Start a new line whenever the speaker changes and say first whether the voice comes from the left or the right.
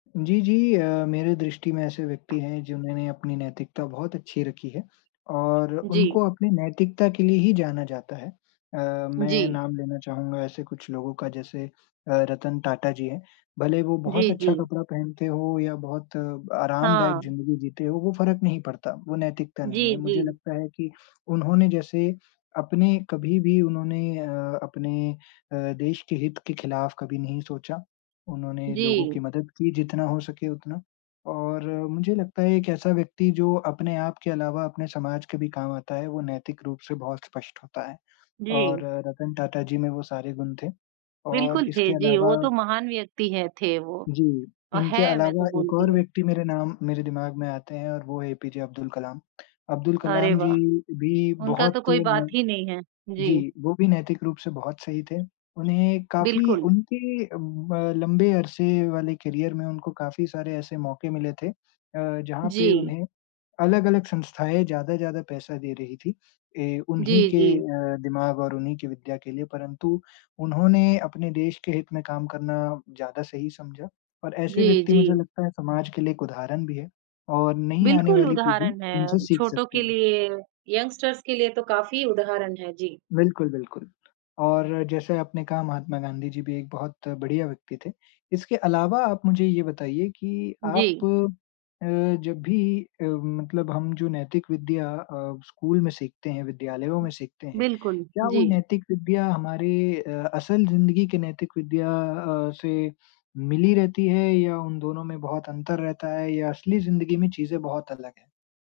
left: जी, जी। अ, मेरे दृष्टि में ऐसे व्यक्ति हैं जिन्होंने अपनी नैतिकता बहुत अच्छी रखी है और
right: जी।
left: उनको अपनी नैतिकता के लिए ही जाना जाता है। अ, मैं
right: जी।
left: नाम लेना चाहूँगा ऐसे कुछ लोगों का जैसे अ, रतन टाटा जी हैं। भले ही वो बहुत
right: जी,
left: अच्छा
right: जी।
left: कपड़ा पहनते हो या बहुत आरामदायक
right: हाँ।
left: ज़िंदगी जीते हो, वो फ़र्क नहीं पड़ता, वो नैतिकता नहीं
right: जी,
left: है, मुझे
right: जी।
left: लगता है कि उन्होंने जैसे अपने कभी-भी उन्होंने अ, अपने अ, देश के हित के खिलाफ़ कभी नहीं सोचा। उन्होंने लोगों की
right: जी।
left: मदद की जितना हो सके उतना और मुझे लगता है एक ऐसा व्यक्ति जो अपने आप के अलावा अपने समाज के भी काम आता है, वो नैतिक रूप से बहुत स्पष्ट होता है
right: जी।
left: और रतन टाटा जी में वो सारे गुण थे और
right: बिल्कुल थे।
left: इसके
right: जी, वो
left: अलावा
right: तो महान व्यक्ति हैं थे वो
left: जी,
right: और
left: इनके
right: हैं मैं तो
left: अलावा एक
right: बोलती
left: और
right: हूँ।
left: व्यक्ति मेरे नाम मेरे दिमाग़ में आते हैं और वो है एपीजे अब्दुल कलाम। अब्दुल
right: अरे
left: कलाम जी
right: वाह!
left: भी
right: उनका
left: बहुत
right: तो कोई बात
left: नेे
right: ही नहीं है। जी।
left: जी, वो भी नैतिक रूप से बहुत सही थे। उन्हें काफ़ी
right: बिल्कुल।
left: उनके अ, ब लंबे अरसे वाले करियर में उनको काफ़ी सारे ऐसे मौक़े मिले थे अ, जहाँ पे
right: जी।
left: उन्हें अलग-अलग संस्थाएँ ज़्यादा-ज़्यादा पैसा दे रही थीं। ए
right: जी,
left: उन्हीं के
right: जी।
left: अ, दिमाग़ और उन्हीं की विद्या के लिए, परंतु उन्होंने अपने देश के हित में काम करना ज़्यादा सही समझा। और ऐसे
right: जी,
left: व्यक्ति मुझे
right: जी।
left: लगता है समाज के लिए एक उदाहरण भी है और नई आने
right: बिल्कुल
left: वाली पीढ़ी
right: उदाहरण
left: उनसे
right: हैं,
left: सीख
right: छोटों के
left: सकती है।
right: लिए, यंगस्टर्स के लिए तो काफ़ी उदाहरण हैं। जी।
left: बिल्कुल, बिल्कुल। और जैसे आपने कहा महात्मा गांधी जी भी एक बहुत बढ़िया व्यक्ति थे। इसके अलावा आप मुझे ये बताइए कि आप
right: जी।
left: अ, जब भी अ, मतलब हम जो नैतिक विद्या अ, स्कूल में सीखते हैं, विद्यालयों में सीखते हैं,
right: बिल्कुल।
left: क्या वो
right: जी।
left: नैतिक विद्या हमारी अ, असल ज़िंदगी के नैतिक विद्या अ, से मिली रहती है या उन दोनों में बहुत अंतर रहता है या असली ज़िंदगी में चीज़ें बहुत अलग हैं?